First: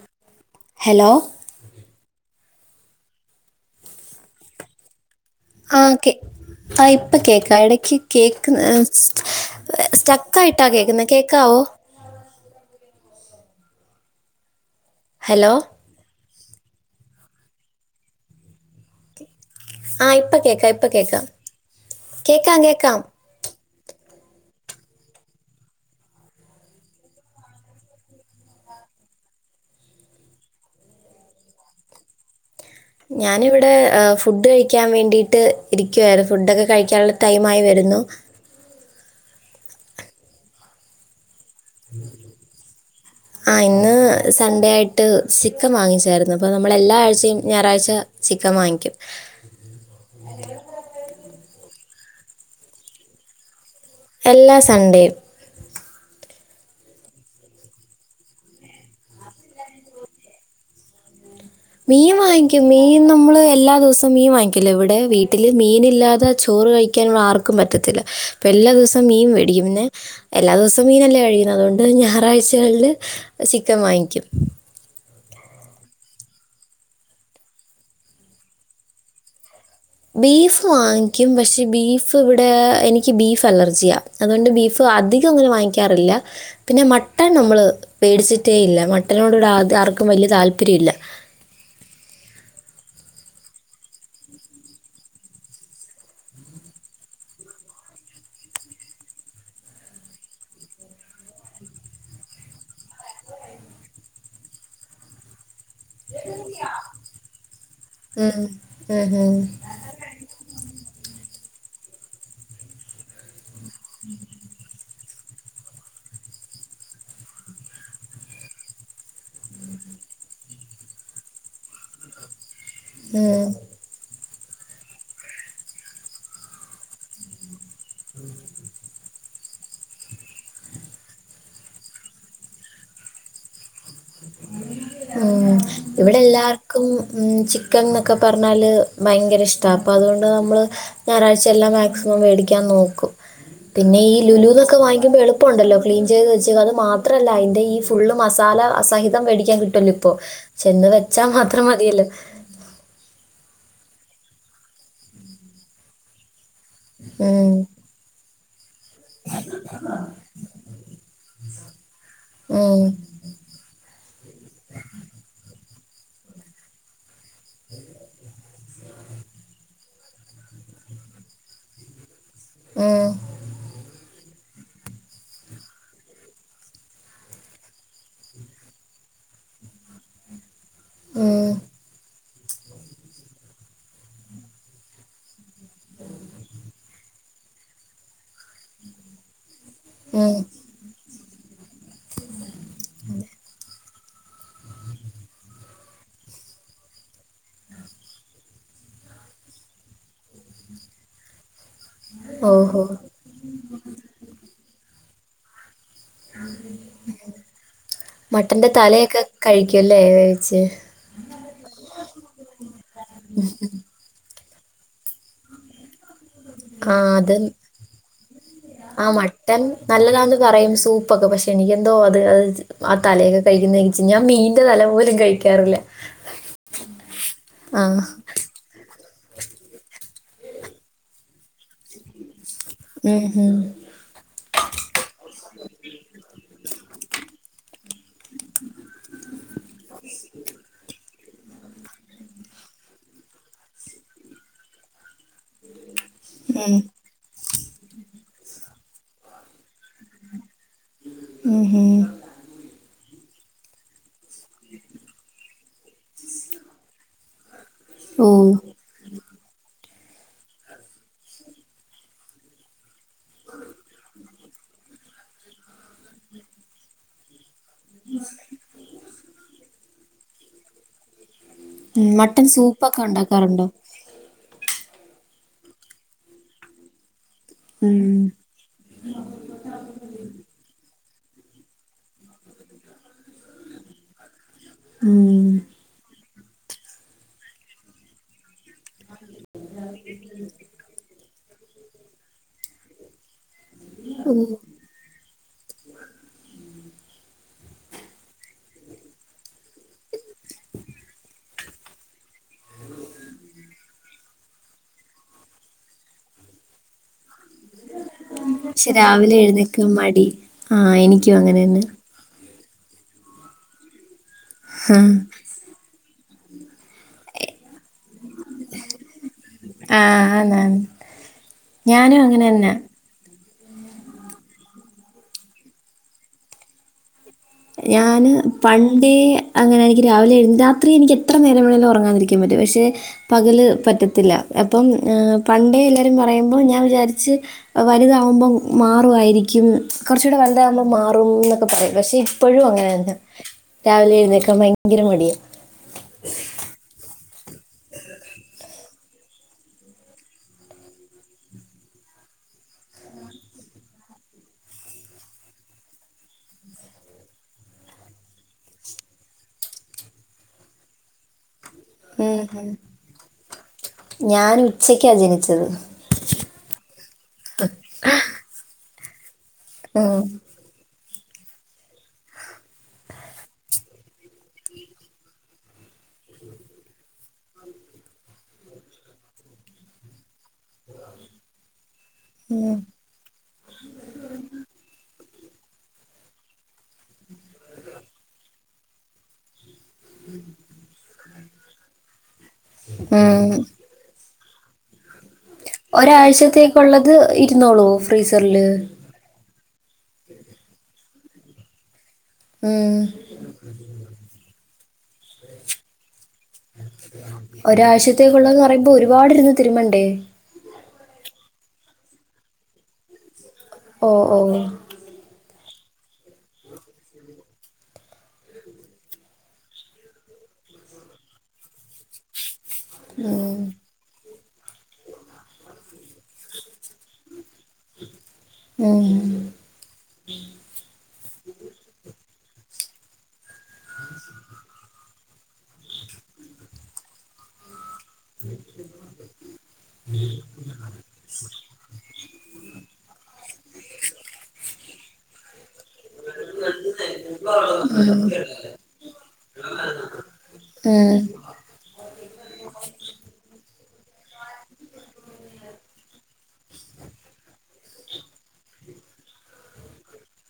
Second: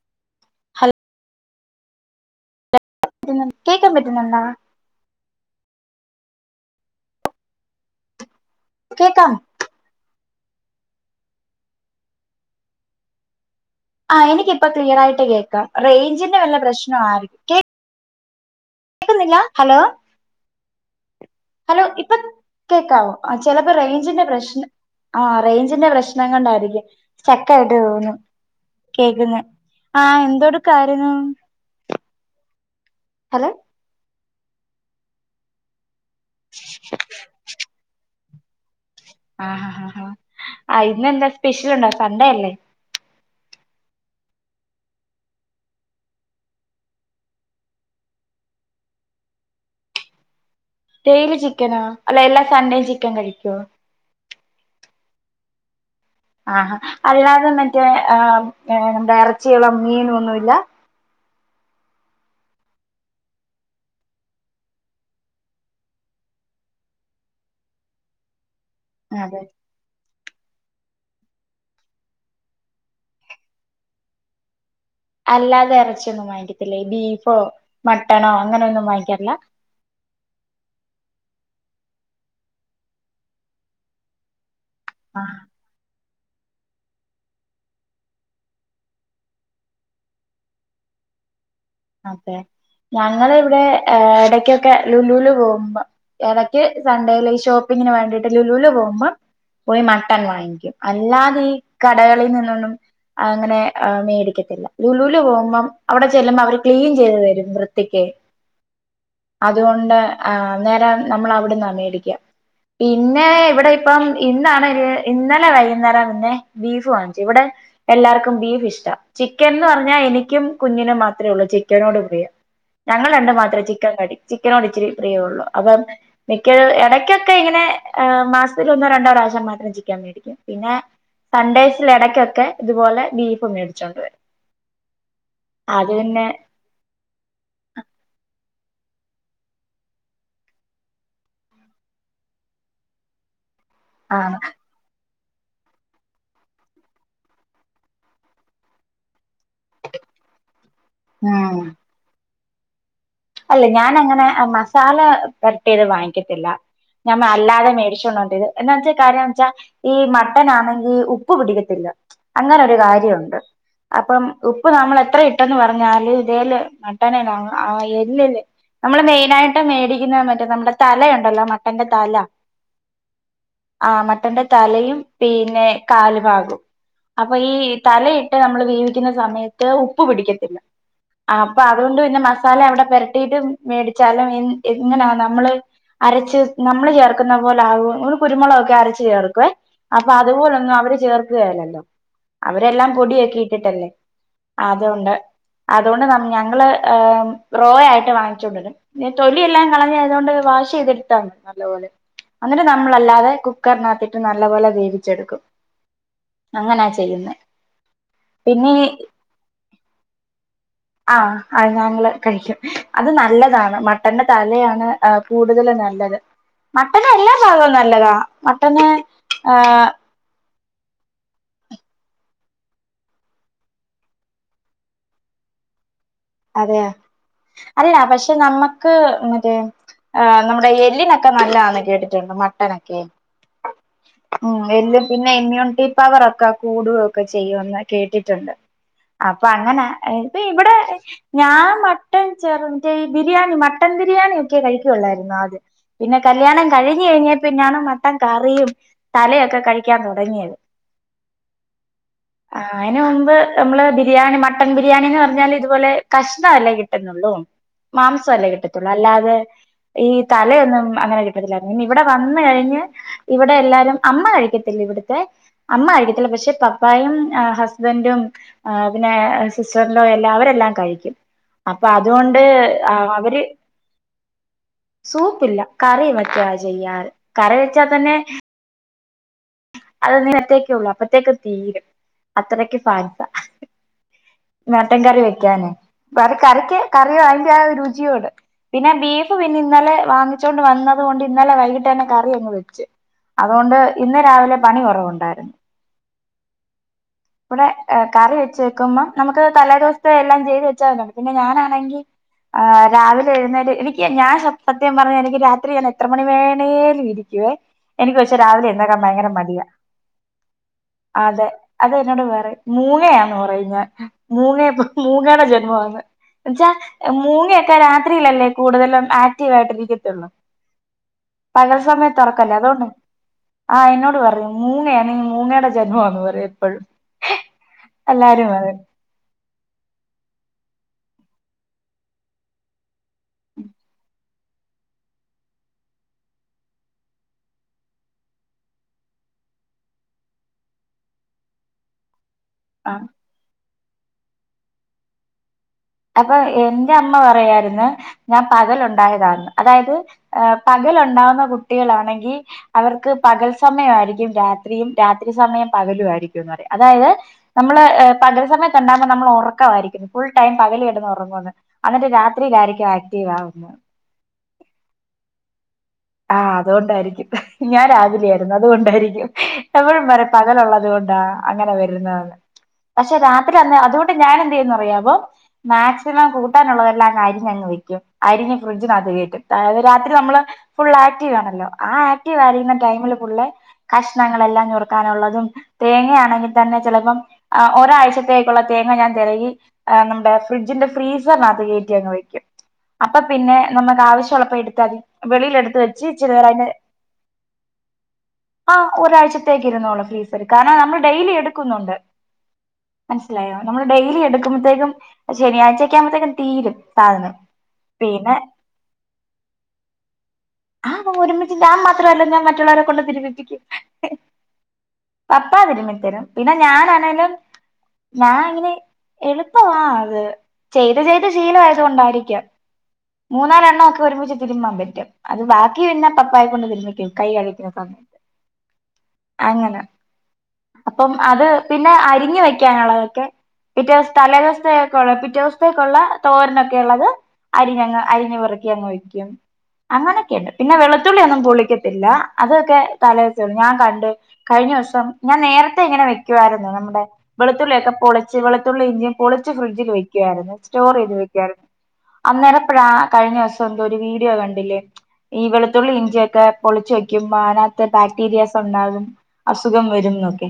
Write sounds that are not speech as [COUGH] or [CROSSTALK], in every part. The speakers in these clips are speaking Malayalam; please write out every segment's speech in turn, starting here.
ഉ ഹലോ കേക്കാൻ പറ്റുന്നുണ്ടോ ആ കേ ആ ഇപ്പൊ കേക്ക ഇടക്ക് കേക്ക കേക്കാം സ്റ്റക്ക് കട്ടായിട്ട കേക്കുന്ന കേക്കാവോ? ആഹ് എനിക്ക് ഇപ്പം ക്ലിയാറയിട്ട് ഹലോ കേൾക്കാം റേഞ്ച്ന്റെ നെറ്റിന്റെ വല്ല പ്രശ്നം ആയിരിക്കും കേക്കുന്നില്ല ആഹ് ഇപ്പൊ കേക്ക ഇപ്പ കേക്കാം ഹലോ ഇപ്പൊ കേക്കാവോ ആ ചെല റേഞ്ചിന്റെ പ്രശ്നം ആ റേഞ്ച്ന്റെ പ്രശ്നം കൊണ്ടായിരിക്കും സ്റ്റക്ക് ആയിട്ട് തോന്നുന്നേ കേക്കുന്ന ആ എന്തെടുക്കായിരുന്നു.. ഞാനിവിടെ ഫുഡ് കഴിക്കാൻ വേണ്ടിയിട്ട് ഇരി ഇരിക്കുവായിരുന്നു ഫുഡൊക്കെ കഴിക്കാനുള്ള ടൈം ആയി വരുന്നു ആഹ് ആ ആഹഹ ആ ഇന്നെന്താ സ്പെഷ്യൽണ്ടോ സണ്ടേയല്ലേ ആ ഇന്ന് സൺഡേ ആയിട്ട് ചിക്കൻ വാങ്ങിച്ചരുന്നു അപ്പോ നമ്മൾ എല്ലാഴ്ചയും ഞായറാഴ്ച ചിക്കൻ വാങ്ങിക്കും ഡേയ്ലി ചിക്കനാ അല്ല എല്ലാ സൺ‌ഡേ ചിക്കൻ കഴിക്കോ എല്ലാ സൺഡേയും ആഹഹാ അല്ലാതെ മറ്റേ ആർ എന്ത ഇറച്ചിയുള്ള മീൻ ഒന്നുല്ല മീൻ വാങ്ങിക്കും മീൻ നമ്മള് എല്ലാ ദിവസവും മീൻ വാങ്ങിക്കല ഇവിടെ വീട്ടില് മീന ഇല്ലാതെ ചോറ് കഴിക്കാൻ ആർക്കും പറ്റത്തില്ല ഇപ്പോ എല്ലാ ദിവസം മീൻ അതെ വേടിക്കും എല്ലാ ദിവസോം എപ്പോളും മീനല്ലേ കഴിക്കുന്നത് അതുകൊണ്ട് ഞായറാഴ്ചകളില് ചിക്കൻ വാങ്ങിക്കും അല്ലാതെ ഇറച്ചിയൊന്നും വാങ്ങിക്കത്തില്ലേ ബീഫോ മട്ടണോ അങ്ങനെയൊന്നും വാങ്ങിക്കാറില്ല ബീഫ് വാങ്ങിക്കും പക്ഷെ ബീഫ് ഇവിടെ എനിക്ക് ബീഫ് അലർജിയാ അതുകൊണ്ട് ബീഫ് ഇപ്പോൾ അധികം ആഹ് അങ്ങനെ വാങ്ങിക്കാറില്ല പിന്നെ മട്ടൺ നമ്മള് മേടിച്ചിട്ടേയില്ല ഇല്ല മട്ടനോട് ആർക്കും വല്യ താല്പര്യം ഇല്ല അതെ ഞങ്ങൾ ഇവിടെ ഇടക്കൊക്കെ ലുലൂല് പോകുമ്പോ ഇടക്ക് സൺണ്ടേൽ ഈ ഷോപ്പിങ്ങിന് വേണ്ടിട്ട് ലുലൂല് പോകുമ്പം പോയി മട്ടൺ വാങ്ങിക്കും അല്ലാതെ ഈ കടകളിൽ നിന്നൊന്നും അങ്ങനെ മേടിക്കത്തില്ല ലുലൂല് പോകുമ്പം അവിടെ ചെല്ലുമ്പോ അവർ ക്ലീൻ ചെയ്ത് തരും വൃത്തിക്ക് ഉം. ഉം ഹും. അതുകൊണ്ട് അന്നേരം നമ്മളെവിടെ മേടിക്കാപിന്നെ ഇവിടെ ഇപ്പം ഇന്നാണ് ഇന്നലെ വൈകുന്നേരം മുന്നെ ബീഫ് വാങ്ങിച്ചു ഇവിടെ എല്ലാവർക്കും ബീഫ് ഇഷ്ട ചിക്കൻ ന്ന് പറഞ്ഞാൽ എനിക്കും കുഞ്ഞിനും മാത്രമേ ഉള്ളൂ- ചിക്കനോട് പ്രിയം- ഞങ്ങൾ രണ്ടു ഉം. മാത്രേ ചിക്കൻ കടിക് ചിക്കനോടിച്ചിരി പ്രിയള്ളു അപ്പം മിക്ക ഏടക്കൊക്കെ ഇങ്ങനെ- മാസത്തിൽ ഒന്നോ രണ്ടോ പ്രാശം- മാത്രം ചിക്കാൻ മേടിക്കും പിന്നെ സൺഡേസിൽ ഇടയ്ക്കൊക്കെ ഇതുപോലെ ബീഫും മേടിച്ചോണ്ടവരും- ഉ ഇവിടെ എല്ലാർ ക്കും ചിക്കൻ എന്നൊക്കെ പറഞ്ഞാല് ഭയങ്കര ഇഷ്ട അപ്പൊ അതുകൊണ്ട് നമ്മള് ഞായറാഴ്ചയെല്ലാം മാക്സിമം മേടിക്കാൻ നോക്കും- പിന്നെ ഈ ആണ് ലുലു എന്നൊക്കെ വാങ്ങുമ്പോ എളു പ്പ ഉണ്ടല്ലോ ക്ലീൻ ചെയ്ത് വെച്ച അത് മാത്രമല്ല അതിന്റെ ഈ ഫുള് മസാലസഹിതം- തംവേടി ക്കാൻ കിട്ടല്ലോ ഇപ്പൊ ചെന്ന് വെച്ചാ ഉം മാത്രം മതിയല്ലോ- [UNINTELLIGIBLE] അല്ല ഞാന അങ്ങനെ മസാല പെരട്ടിയത് വാങ്ങിക്കത്തില്ല- ഞമ്മ ഉം അല്ലാതെ മേടിച്ചോണ്ടോണ്ത് എന്താന്ന് വെച്ചാൽ കാര്യംന്ന് വെച്ചാ ഈ മട്ടന ആണെങ്കി ഉപ്പ് പിടിക്ക ത്തില്ല- അങ്ങനെ ഒരു ഉം കാര്യവൊണ്ട് അപ്പം ഉപ്പ് നമ്മൾ എത്ര ഇിട്ടെന്ന് പറഞ്ഞ ഞാലും ഇതേല്- [UNINTELLIGIBLE] ആയേ നമ്മള് മെയിനായിട്ട് മേടിക്കുന്ന മറ്റേ നമ്മുടെ തലയുണ്ടല്ലോ മട്ടന്റെ തല- ഉം ആ മട്ടന്റെ- തലയും പിന്നെ കാല് ഭാഗും അപ്പൊ ഈ തലയിട്ട് നമ്മൾ വേവിക്കുന്ന സമയത്ത് ഉപ്പ് പിടിക്കത്തില്ല- ആ ഉം അപ്പൊ അതുകൊണ്ട് പിന്നെ മ തലഅവിടെ- പരട്ടീട്ട് മേടിച്ചാലും എങ്ങനാ നമ്മള് അരച്ച് നമ്മള് ചേർക്കുന്ന പോലെ ആകുവൊ കുരുമുളകൊക്കെ അരച്ചു ചേർക്കുവ- അപ്പൊ ഉം അതുപോലൊന്നും അവര് ചേർ ക്ക്വേലല്ലോ? അവരെല്ലാം പൊടി യക്കെഇട്ടിട്ടല്ലേ? അതൊണ്ട് അതുകൊണ്ട് ഞങ്ങള് ഏ- റോ ആയിട്ട് വാങ്ങിച്ചുകണ്ടരും പിന്നെ തൊലിയല്ലാം കളഞ്ഞായതുകൊണ്ട് വാഷ് ചെയ്തെടുത്താമതി നല്ലപോലെ- എന്നിട്ട് ഓഹോ നമ്മളല്ലാതെ കുക്കറിനകത്തിട്ട് നല്ലപോലെ വേ വിച്ചെടുക്കും- മട്ടന്റെ പിന്നെ തലയൊക്കെ കഴിക്കുംല്ലേ വേവിച്ച് - ആഹ് അത് ഞങ്ങള് അത് നല്ലതാണ് മട്ടൻ്റെ- തലയാണ് അ കൂടുതല് നല്ലത് ആ മട്ടന് എല്ലാ അത് ഭാഗവും നല്ലതാ മട്ടന് ആ മട്ടൻ നല്ലതാന്ന് പറയും സൂപ്പൊക്കെ പക്ഷേ എനിക്കെന്തോ അത് അത് ആ തലയൊക്കെ കഴിക്കുന്നെച്ച് ഞാൻ മീൻ്റെ തല പോലും കഴിക്കാറില്ല. അതെയ അല്ലാ ആഹ് പക്ഷെ നമ്മക്ക് ക്ക് മറ്റേ ആ നമ്മടെ എല്ലിനൊക്കെ നല്ലതാന്ന് കേട്ടിട്ടുണ്ട് മ ട്ടനൊക്കെ ഉം ഹും ഉം എല്ല് പിന്നെ ഇമ്മ്യൂണിറ്റി പവറൊക്കെ കൂടുക്കെ ചെയ്യു [UNINTELLIGIBLE] ആ കേട്ടിട്ടുണ്ട് ആ പ്പ അങ്ങന ഇപ്പ ഇവടെ ഞാൻ മട്ടൻ [UNINTELLIGIBLE] ഈ ബിരിയാണി മട്ടൻ ബിരിയാണി ഒക്കെ കഴിക്കൊള്ളായിരുന്നു അദ്യം പിന്നെ കല്യാണം ഉം കഴിഞ്ഞ് കഴഞ്ഞ പിന്നാണ് മട്ടം കറിയും തലയൊക്കെ കഴിക്കാൻ തൊടങ്ങിയത്. ഉം ഹും ആ അയിന് മുമ്പ് നമ്മളെ ബി രിയാണി മട്ടൺ ബിരിയാണി ന്ന് പർഞ്ഞാല് ഇത് പോലെ കഷണല്ലേ കിട്ടുന്നൊള്ളൂ ഓ മാംസല്ലേ കിട്ടത്തൊള്ളൂ അല്ലാതെ ഈ തലയൊന്നും അങ്ങനെ കിട്ടത്തില്ലായിരുന്നു ഇവിടെ വന്ന കഴിഞ്ഞ് ഇവിടെ എല്ലാരും അമ്മ കഴിക്കത്തില്ല ഇവിടുത്തെ അമ്മ കഴിക്കത്തില്ല പക്ഷെ പപ്പായും ആ ഹസ് ബന്റും ആ.. പിന്നെ സിസ്റ്റർലോയും എല്ലാം അവരെല്ലാം കഴിക്കും [UNINTELLIGIBLE] അപ്പൊ ഉം അതുകൊണ്ട് മട്ടൻ സൂപ്പൊക്കെ അവര് ഉണ്ടാക്കാറുണ്ടോ സൂപ്പില്ല കറി മറ്റാ ചെയ്യാറ് കറി വെച്ചാ തന്നെ ആ അത് അന്നരത്തേക്കേ ഉള്ളു അപ്പഴത്തേക്ക് തീരും അത്രക്ക് ഫാൻസ മട്ടൻ കറി ഉം വെക്കാന് കറി കറിക്ക് കറി വാങ്ങിച്ചാല് രുചി കൂടും പിന്നെ ബീഫ് പിന്നെ ഇന്നലെ വാങ്ങിച്ചോണ്ട് വന്നത് കൊണ്ട് ഇന്നലെ വൈകിട്ട് തന്നെ കറി അങ്ങ് വെച്ച് അതുകൊണ്ട് ഇന്ന് ഓ രാവിലെ പണി കെറവുണ്ടായിരുന്നു ഇവിടെ കറി വെച്ച് വെക്കുമ്പം നമുക്ക് തലേ ദിവസത്തെ എല്ലാം ചെയ്ത് വെച്ചാന്നാണ് പിന്നെ ഞാനാണെങ്കി ആ രാവിലെ എഴുന്നേറ്റ് എനിക്ക് ഞാൻ സത്യം പറഞ്ഞ എനിക്ക് രാത്രി ഞാൻ എത്ര മണി വേണലും ഇരിക്കും [UNINTELLIGIBLE] എനിക്ക് പക്ഷെ രാവിലെ പക്ഷെ എാഴുന്നക്ക രാവിലെ എഴുന്നേക്കാൻ മടി ആ എനിക്കും അതെ അങ്ങനെതന്നാ അത് എന്നോട് പറയും മൂങ്ങയാന്ന് പറയും ഞാൻ മൂങ്ങയെ ആഹ് മൂങ്ങടെ ജന്മമാന്ന് എന്നു വച്ചാ മൂങ്ങ ഒക്കെ രാത്രിയിലല്ലേ കൂടുതലും ആക്റ്റീവ ആയിട്ടിരിക്കത്തുള്ളൂ ആഹ് ആന്നാന്ന് പകൽ ഞാനും അങ്ങനെ സമയത്തുറക്കല്ലേ തന്നാ അതുകൊണ്ട് ആ എന്നോട് പറയും മൂങ്ങായാ നീ മൂങ്ങയുടെ ജന്മമാന്ന് പറയും എപ്പോഴും ഞാന് എല്ലാരും പറയും പണ്ടേ അങ്ങനെ എനിക്ക് രാവിലെ എഴുന്നേ ത്രി എനിക്ക് എത്ര നേരം വേണെങ്കിലും ഉറങ്ങാതിരിക്കാൻ പറ്റും പക്ഷേ പകല് പറ്റത്തില്ല അപ്പം പണ്ടേ എല്ലാവരും പറയുമ്പോൾ ഞാൻ വിചാരിച്ച് വലുതകുമ്പോ മാറുവായിരിക്കും കുറച്ചൂടെ വലുതാകുമ്പോ മാറുന്നൊക്കെ പറയും പക്ഷേ എപ്പോഴും ആ അങ്ങനെതന്ന രാവിലെ എഴുന്നേക്കാൻ ഭയങ്കര മടിയ അപ്പൊ എന്റെ അമ്മ പറയാ പിന്നെ ഞാൻ പകലുണ്ട് അതായത് പകലുണ്ടാവുന്ന കുട്ടികളാണെങ്കിൽ അവർക്ക് പകൽ സമയം ആയിരിക്കും രാത്രിയും രാത്രി സമയം പകലും ആയിരിക്കുന്ന് പറയും. അതായത് നമ്മള് പകൽ സമയത്ത് ഉണ്ടാകുമ്പോ നമ്മള് ഉറക്കം ആയിരിക്കും. ഫുൾ ടൈം പകല് കിടന്ന് ഉറങ്ങുന്ന് എന്നിട്ട് ഉം, ഉം. രാത്രിയിലായിരിക്കും ആക്റ്റീവ് ആവുന്ന ഞാൻ ഉച്ചയ്ക്കാ ജനിച്ചത് ആഹ് അതുകൊണ്ടായിരിക്കും ഞാൻ രാവിലെയായിരുന്നു അതുകൊണ്ടായിരിക്കും എപ്പോഴും ഉം, പറയും പകലുള്ളത് കൊണ്ട് അങ്ങനെ വരുന്ന പക്ഷെ രാത്രി അന്ന് അതുകൊണ്ട് ഞാൻ എന്ത് ചെയ്യുന്ന് അറിയാവോ മാക്സിമം കൂട്ടാനുള്ളതെല്ലാം അങ്ങ് അരിഞ്ഞങ്ങ് വെക്കും അരിഞ്ഞ് ഫ്രിഡ്ജിനകത്ത് കേറ്റും അതായത് രാത്രി നമ്മള് ഫുൾ ആകറ്റീവ് ആണല്ലോ ആ ആക്റ്റീവ് ആയിരുന്ന ഉം, ടൈമിൽ ഫുള്ളെ കഷ്ണങ്ങളെല്ലാം ഞുറുക്കാനുള്ളതും തേങ്ങയാണെങ്കിൽ തന്നെ ചിലപ്പം ഒരാഴ്ചത്തേക്കുള്ള തേങ്ങ ഞാൻ തിരകി നമ്മുടെ ഫ്രിഡ്ജിന്റെ ഫ്രീസറിനകത്ത് കയറ്റി അങ്ങ് വെക്കും അപ്പൊ ഉം. പിന്നെ നമുക്ക് ആവശ്യമുള്ള എടുത്താതി [UNINTELLIGIBLE] വെച്ച് ഇച്ചിരി നേരം അതിന്റെ ഒരാഴ്ചത്തേക്കുള്ളത് ഇരുന്നോളൂ ഫ്രീസറില്? [UNINTELLIGIBLE] ഇരുന്നള്ളും ഫ്രീസർ. കാരണം നമ്മള് ഡെയിലി എടുക്കുന്നുണ്ട്. മനസ്സിലായോ? നമ്മള് ഡെയിലി എടുക്കുമ്പോഴത്തേക്കും. പ്പ ശനിയാഴ്ച ഒക്കെ ആകുമ്പോഴത്തേ. ക്കും ഒരാഴ്ശത്തേക്കുള്ളത്‌ന്ന്‌ പറയുമ്പോ ഒരുപാട് ഇരുന്ന് തിരുമണ്ടേ? ആ ഒരുമിച്ച് ഞാൻ മാത്രല്ല. ഞാൻ മറ്റുള്ളവരെ കൊണ്ട് തിരിമ്പിപ്പിക്കും. ഓ ഓ. എപ്പാ [UNINTELLIGIBLE] ത്തരും പിന്നെ ഞാനാണേലും ഞാൻ ഇങ്ങനെ എളുപ്പമാ അത്. ചെയ്ത് ചെയ്ത് ശീല ആയത് കൊണ്ടായിരിക്കാം. മൂന്നാല് ഉം എണ്ണ ഒക്കെ ഒരുമിച്ചി [INAUDIBLE] [INAUDIBLE] അത് ബാക്കി വര്ണ പപ്പായ കൊണ്ട് തിരുന്നിക്കും കൈ കഴിക്ണ സമയത്ത്. ഉം അങ്ങനെ. അപ്പം അത് പിന്നെ അരിഞ്ഞ് വെ [INAUDIBLE] ക [UNINTELLIGIBLE] ക്കെ പിറ്റേ തലേ ദിവസത്തെ - പിറ്റേ ദിവസത്തേക്കുള്ള തോരനൊക്കെ ഉള്ളത് അരിഞ്ഞങ്ങ്- അരിഞ്ഞ് പെറക്കി അങ്ങ് വയ്ക്കും അങ്ങനൊക്കെ ഉണ്ട് പിന്നെ വെളുത്തുളളി ഒന്നും പൊളിക്കത്തില്ല അതൊക്കെ തലേ ദിവസം ഞാൻ കണ്ട് കഴിഞ്ഞ വർഷം ഞാൻ നേരത്തെ ഇങ്ങനെ വയ് - നമ്മുടെ വെളുത്തുള്ളിയൊക്കെ പൊളിച്ച് വെളുത്തുള്ളി ഇഞ്ചി പൊളിച്ച് ഫ്രിഡ്ജിൽ വെക്കുയിരുന്നു സ്റ്റോർ ചെയ്ത് ഉം വെക്കുവായിരുന്നു അന്നേരം കഴിഞ്ഞ ദിവസം ഒരു വീഡിയോ കണ്ടില്ലേ ഈ വെളുത്തുള്ളി ഇഞ്ചിയൊക്കെ പൊളിച്ചു വെക്കുമ്പോ അതിനക ത്ത ബാക് ടീരിയസ് ഒണ്ടാകും അസുഖം വരും എന്നൊക്കെ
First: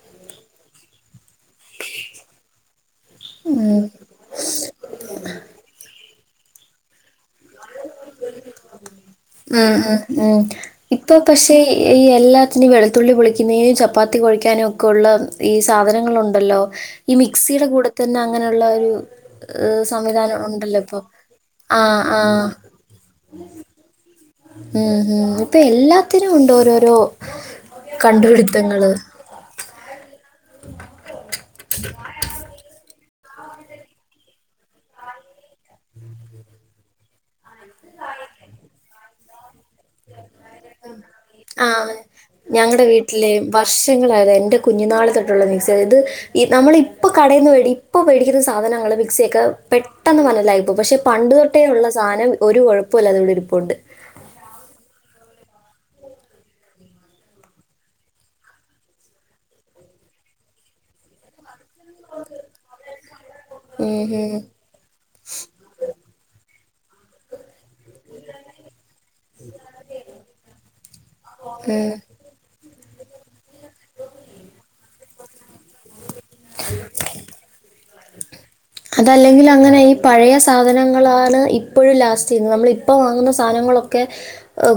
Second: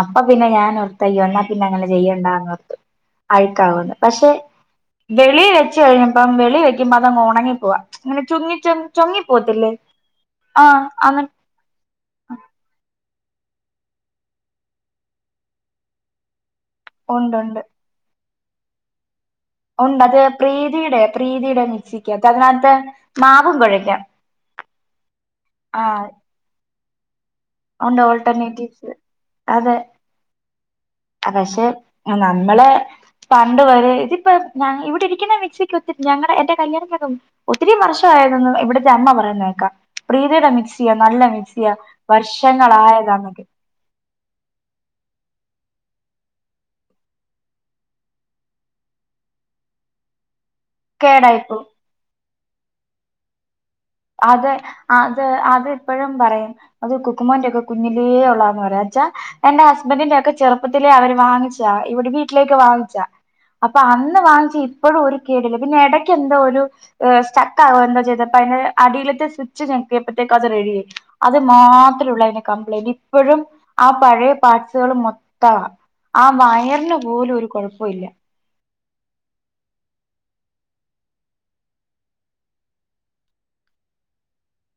അപ്പൊ പിന്നെ ഞാൻ ഓർത്ത് അയ്യോ എന്നാ പിന്നെ അങ്ങനെ ചെയ്യണ്ടാന്ന്ർന്നു ഉം അഴുക്കാവന്ന് പക്ഷെ വെളിൽ വെച്ച കഴിഞ്ഞ പ്പം വെളിവെക്കുമ്പം ഇത്‌ അങ്ങ് ഒണങ്ങിപ്പോവാ ഇങ്ങനെ ചുങ്ങി ചു ചുങ്ങി പോവത്തില്ലേ ഉം ഉം ആഹ് ഇപ്പൊ അന്ന് പക്ഷെ ഈ എല്ലാത്തിനും വെളുത്തുള്ളി പൊളിക്ക ക്കുന്നതിനും ചപ്പാത്തി കൊഴക്കാനും ഒക്കെെള്ള ഈ സാധനങ്ങളുണ്ടല്ലോ ഈ ഉണ്ട് ഉണ്ട് മിക്സിയുടെ കൂട തന്നെ അങ്ങനെയുള്ള ഒരു ഏഹ് ഉണ്ട് അത് സംവിധാനം ഉണ്ടല്ലോ പ്രീതിയുടെ ഇപ്പൊ പ്രീതിയുടെ മിക്സി ആഹ് ആഹ് ക്കതിനാത്ത് മാവും കൊഴക്കാം ഉം ഹ് ഇപ്പൊ എല്ലാത്തിനും ഉണ്ടോരോ ലോ ഉണ്ട് ഓൾട്ടർനേറ്റീവ്സ് അതെ പക്ഷെ നമ്മളെ പണ്ട് വരെ ഇതിപ്പോ ഞ ഇവിടെ ഇരിക്കുന്ന മിക്സിക്ക് ഒത്തി ഞങ്ങളെ എന്റെ കല്യാണക്ക ഒത്തിരി വർഷ ആയതന്ന് ഇവിടത്തെ അമ്മ പറയും ന്നേക്കാം പ്രിതി ടെ മിക്സിയാ നല്ല മിസിയാ ആഹ് ഞങ്ങടെ വീട്ടില് വർഷ എന്റെ കുഞ്ഞുന്നാള് തൊട്ടുള്ള മിക്സിയാ ഇത് ഈ നമ്മളിപ്പ കടയിന്ന് ഇപ്പ മേടിക്കുന്ന സാധനങ്ങള് മിക്സിയൊക്കെ പെട്ടെന്ന് പന്നലായി പോവും പക്ഷേ കേടായിപ്പോ പണ്ടുതൊട്ടെയുള്ള സാധനം ഒരു കുഴപ്പമില്ല അതോവിടെയിരിപ്പൊണ്ട് അതെ അത് അത് ഇപ്പോഴും പറയും അത് കുക്കുമോന്റെൊക്കെ കുഞ്ഞിലേ ഉള്ളതന്ന് പറയാച്ചാ എന്റെ ഹസ്ബൻഡിന്റെറെ ഒക്കെ ചെറുപ്പത്തില അവര് വാങ്ങിച്ച ദാ ഇവിടെ വീട്ടിലേക്ക് വാങ്ങിച്ചാ അപ്പൊ ഉം അന്ന് ഉം വാങ്ങിച്ച ഇപ്പൊഴും ഒരു കേടില്ല പിന്നെ എടയ്ക്കെന്തോ ഒരു സ്റ്റ ക്കാവോ എന്തൊ ചെയ്തപ്പയിന് മേളിത്തെ സ്വിച്ച് ഞെക്കിയപ്പഴത്തേക്കു അത് റെഡിയായി അത് ഉം മാത്രുള്ളു അതിന് കമ്പ്ലെ എനിക്ക് ഇപ്പൊഴും ആഹ് പഴയ പാട്സ്കള് മൊ [UNINTELLIGIBLE] ആ വയറിന് പോലു ഒരു കൊഴപ്പൊയില്ല അതല്ലെങ്കിൽ അങ്ങനെ ഈ പഴയ സാധനങ്ങളാണ് ഇപ്പൊഴും ലാസ്റ്റ് ചെയ്യുന്നത് നമ്മളിപ്പൊ വാങ്ങുന്ന സാധനങ്ങളൊക്കെ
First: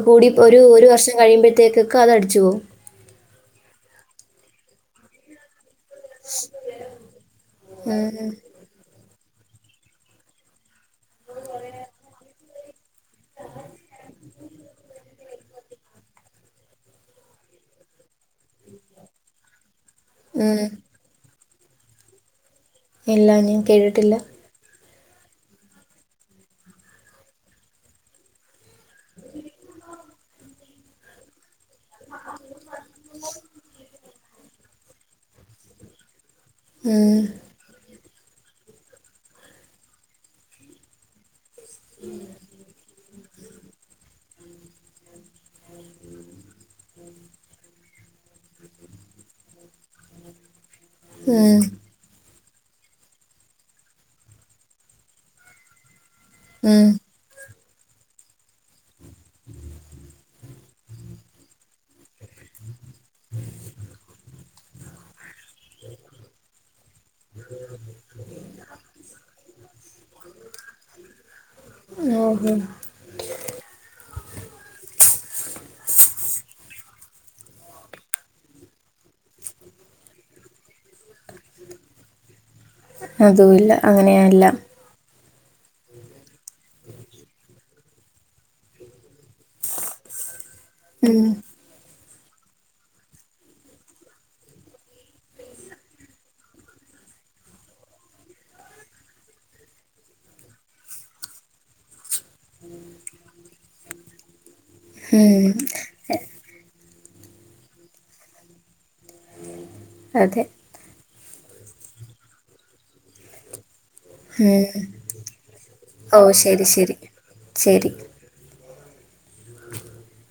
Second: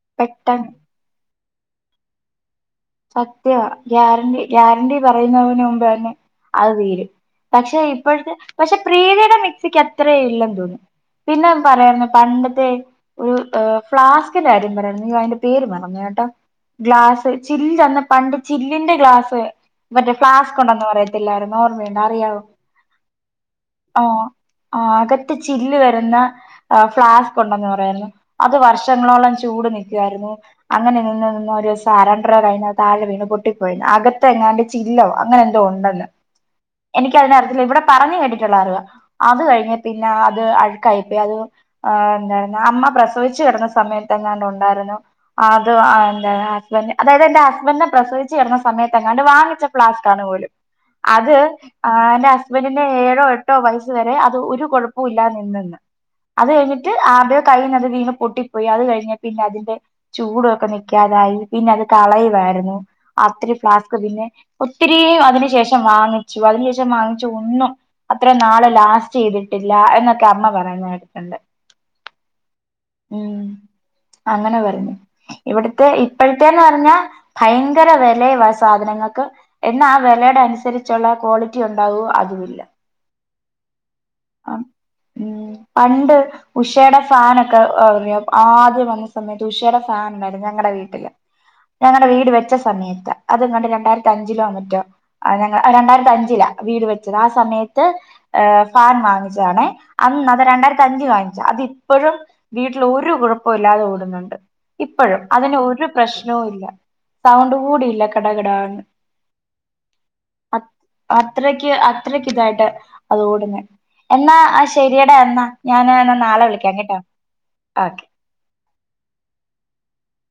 കൂടിപ്പൊ ഒരു പെട്ടെന്ന് ഒരു വർഷം കഴിയുമ്പഴ് അപ്പോത്തേക്കൊക്ക അതടിച്ചോവും സത്യവാ ഗ്യാരണ്ടി ഗ്യാരണ്ടി പറയുന്നവനു ഇപ്പന്നെ അത് തീരും പക്ഷെ ഉം ഇപ്പൊഴത്തെ പക്ഷെ പ്രീതിയുടെ മിക് മിക്സിക്കത്രെ ഇല്ലെന്ന് തോന്നുന്നു പിന്നെ പറയുന്ന പണ്ടത്തെ ഒഹ് ഫ്ലാസ്കിന്റെ കാര്യം പറയാരുന്നു ഇയ്യോ അതിന്റെ പേര് മറന്നോയ് ട്ടോ ഗ്ലാസി ചില്ലെന്ന പണ്ട് ചില്ലിന്റെ ഗ്ലാസ് മറ്റേ ഫ്ളാസ്ക് ഉം ഉണ്ടന്ന് പറയത്തില്ലായിരു ഓർമയുണ്ടോ അറിയാവോ ഇല്ല ഞാൻ കേട്ടിട്ടില്ല ആഹ് ആഹ് അകത്ത് ചില്ല് വരുന്ന ആഹ് ഫ്ലാസ്ക് ഒണ്ടെന്ന് പറയാരുന്നു അത് വർഷങ്ങളോളം ചൂട് നിക്കുവായിരുന്നു അങ്ങനെ നിന്ന് നിന്ന് ഒരുസ താരാണ് അയിന താഴെ വീണ് പൊട്ടിപ്പോയെന്ന് അ അകത്തെങ്ങാണ്ട് ചില്ലോ അങ്ങനെ എന്തോ ഒണ്ടന്ന് ഉം എനിക്ക് അതിനെ അറിത്തില്ല ഇവിടെ പറഞ്ഞ് കേട്ടിട്ട് ഉള്ളാരുവ അത് കഴിഞ്ഞ് പിന്നെ അത് അഴ്ക്കായിപ്പെയി അത് ആ എന്താരുന്നു അമ്മ പ്രസവിച് [UNINTELLIGIBLE] കിടന്ന സമയത്ത് എങ്ങാണ്ടോ ഒണ്ടായിരുന്നു അത് അ എന്റ ഹസ്ബൻഡ് അതായത് എന്റെ ഹസ്ബന്റ്നെ പ്രസവിച്ച് കെടന്ന സമയത്തെങ്ങാണ്ട് വാങ്ങിച്ച ഫ്ലാസ്ക് ആണ് പോലും അത് ഉം ആഹ് ആന്റാ ഹസ്‌ബന്റിന്റെ ഏഴോ എട്ടോ വയസ് വരെ അത് ഒരു കുഴപ്പോം ഇല്ലാതെ നിന്നന്ന് അത് ഉം കഴിഞ്ഞിട്ട് ആദ്യ കയ്യീന്ന് അത് വീണ് പൊട്ടിപ്പൊയി അത് കഴിഞ്ഞ പിന്നെ അതിന്റെ ചൂടു ഒക്കെ നിക്കാതായി പിന്നെ അത് കളയുവായിരുന്നു അസ്‌ത്രി ഫ്ലാസ്ക് പിന്നെ ഒത്തിരീയും അതിന് റ്റെഷം വാങ്ങിച്ചു അതിന് ശേഷം വാങ്ങിച്ച ഒന്നും അത്രേം നാള് ലാസ്റ്റെയ്തിട്ടി ല്ല എന്നൊക്കെ അമ്മ പറയുന്ന കേട്ടിട്ടുണ്ട് ഓഹോ ഉം അങ്ങനെ പറഞ്ഞു ഇവിടുത്തെ ഇപ്പോഴത്തെ ന്ന് പറഞ്ഞാ ഭയങ്കര വെലയുവാ സാധനങ്ങക്ക് എന്നാ ആ വെലയുടെ അനുസരിച്ചുള്ള ക്വാളിറ്റി ഉണ്ടാവോ അതുവില്ല അതും ഇല്ല അങ്ങനെയല്ല ഉം പണ്ട് ഉഷേടെ ഫാനൊക്കെ ഇറങ്ങിയപ്പൊ ആദ്യം വന്ന സമയത്ത് ഉഷേടെടെ ഫാൻ ഉണ്ടായിരുന്നേ വീട്ടില് ഉം. ഞാന വീട് വെച്ച സമയത്ത് അതെങ്ങാണ്ട് രണ്ടായിരത്തി യഞ്ചിലോ മറ്റോ ഞങ്ങ രണ്ടായിരത്തി അഞ്ചിലാ വീട് വെച്ചത് ആ സമയത്ത് ഏ ഫാൻ വാങ്ങിച്ചതാണെ അന്ന് അത് രണ്ടായിരത്തിയഞ്ചി വാങ്ങിച്ചത് അതിപ്പോഴും വീട്ടിൽ ഒരു കുഴപ്പവുമില്ലാതെ ഓടുന്നുണ്ട് ഇപ്പഴും ഉം. അതിന് ഒരു പ്രശ്നവുമില്ല സൗണ്ടുകൂടിയില്ല കെട കെടാന്ന് അതെ അത്രയ്ക്ക് അത്രക്കിതായിട്ട് അതോടുന്നേ എന്നാ ആ ഉം. ശരിയെടാ എന്നാ ഞാൻ എന്നാ ഓ നാളെ ശരി വിളിക്കാം ശരി കെട്ടോ ശരി ഓക്കേ [UNINTELLIGIBLE]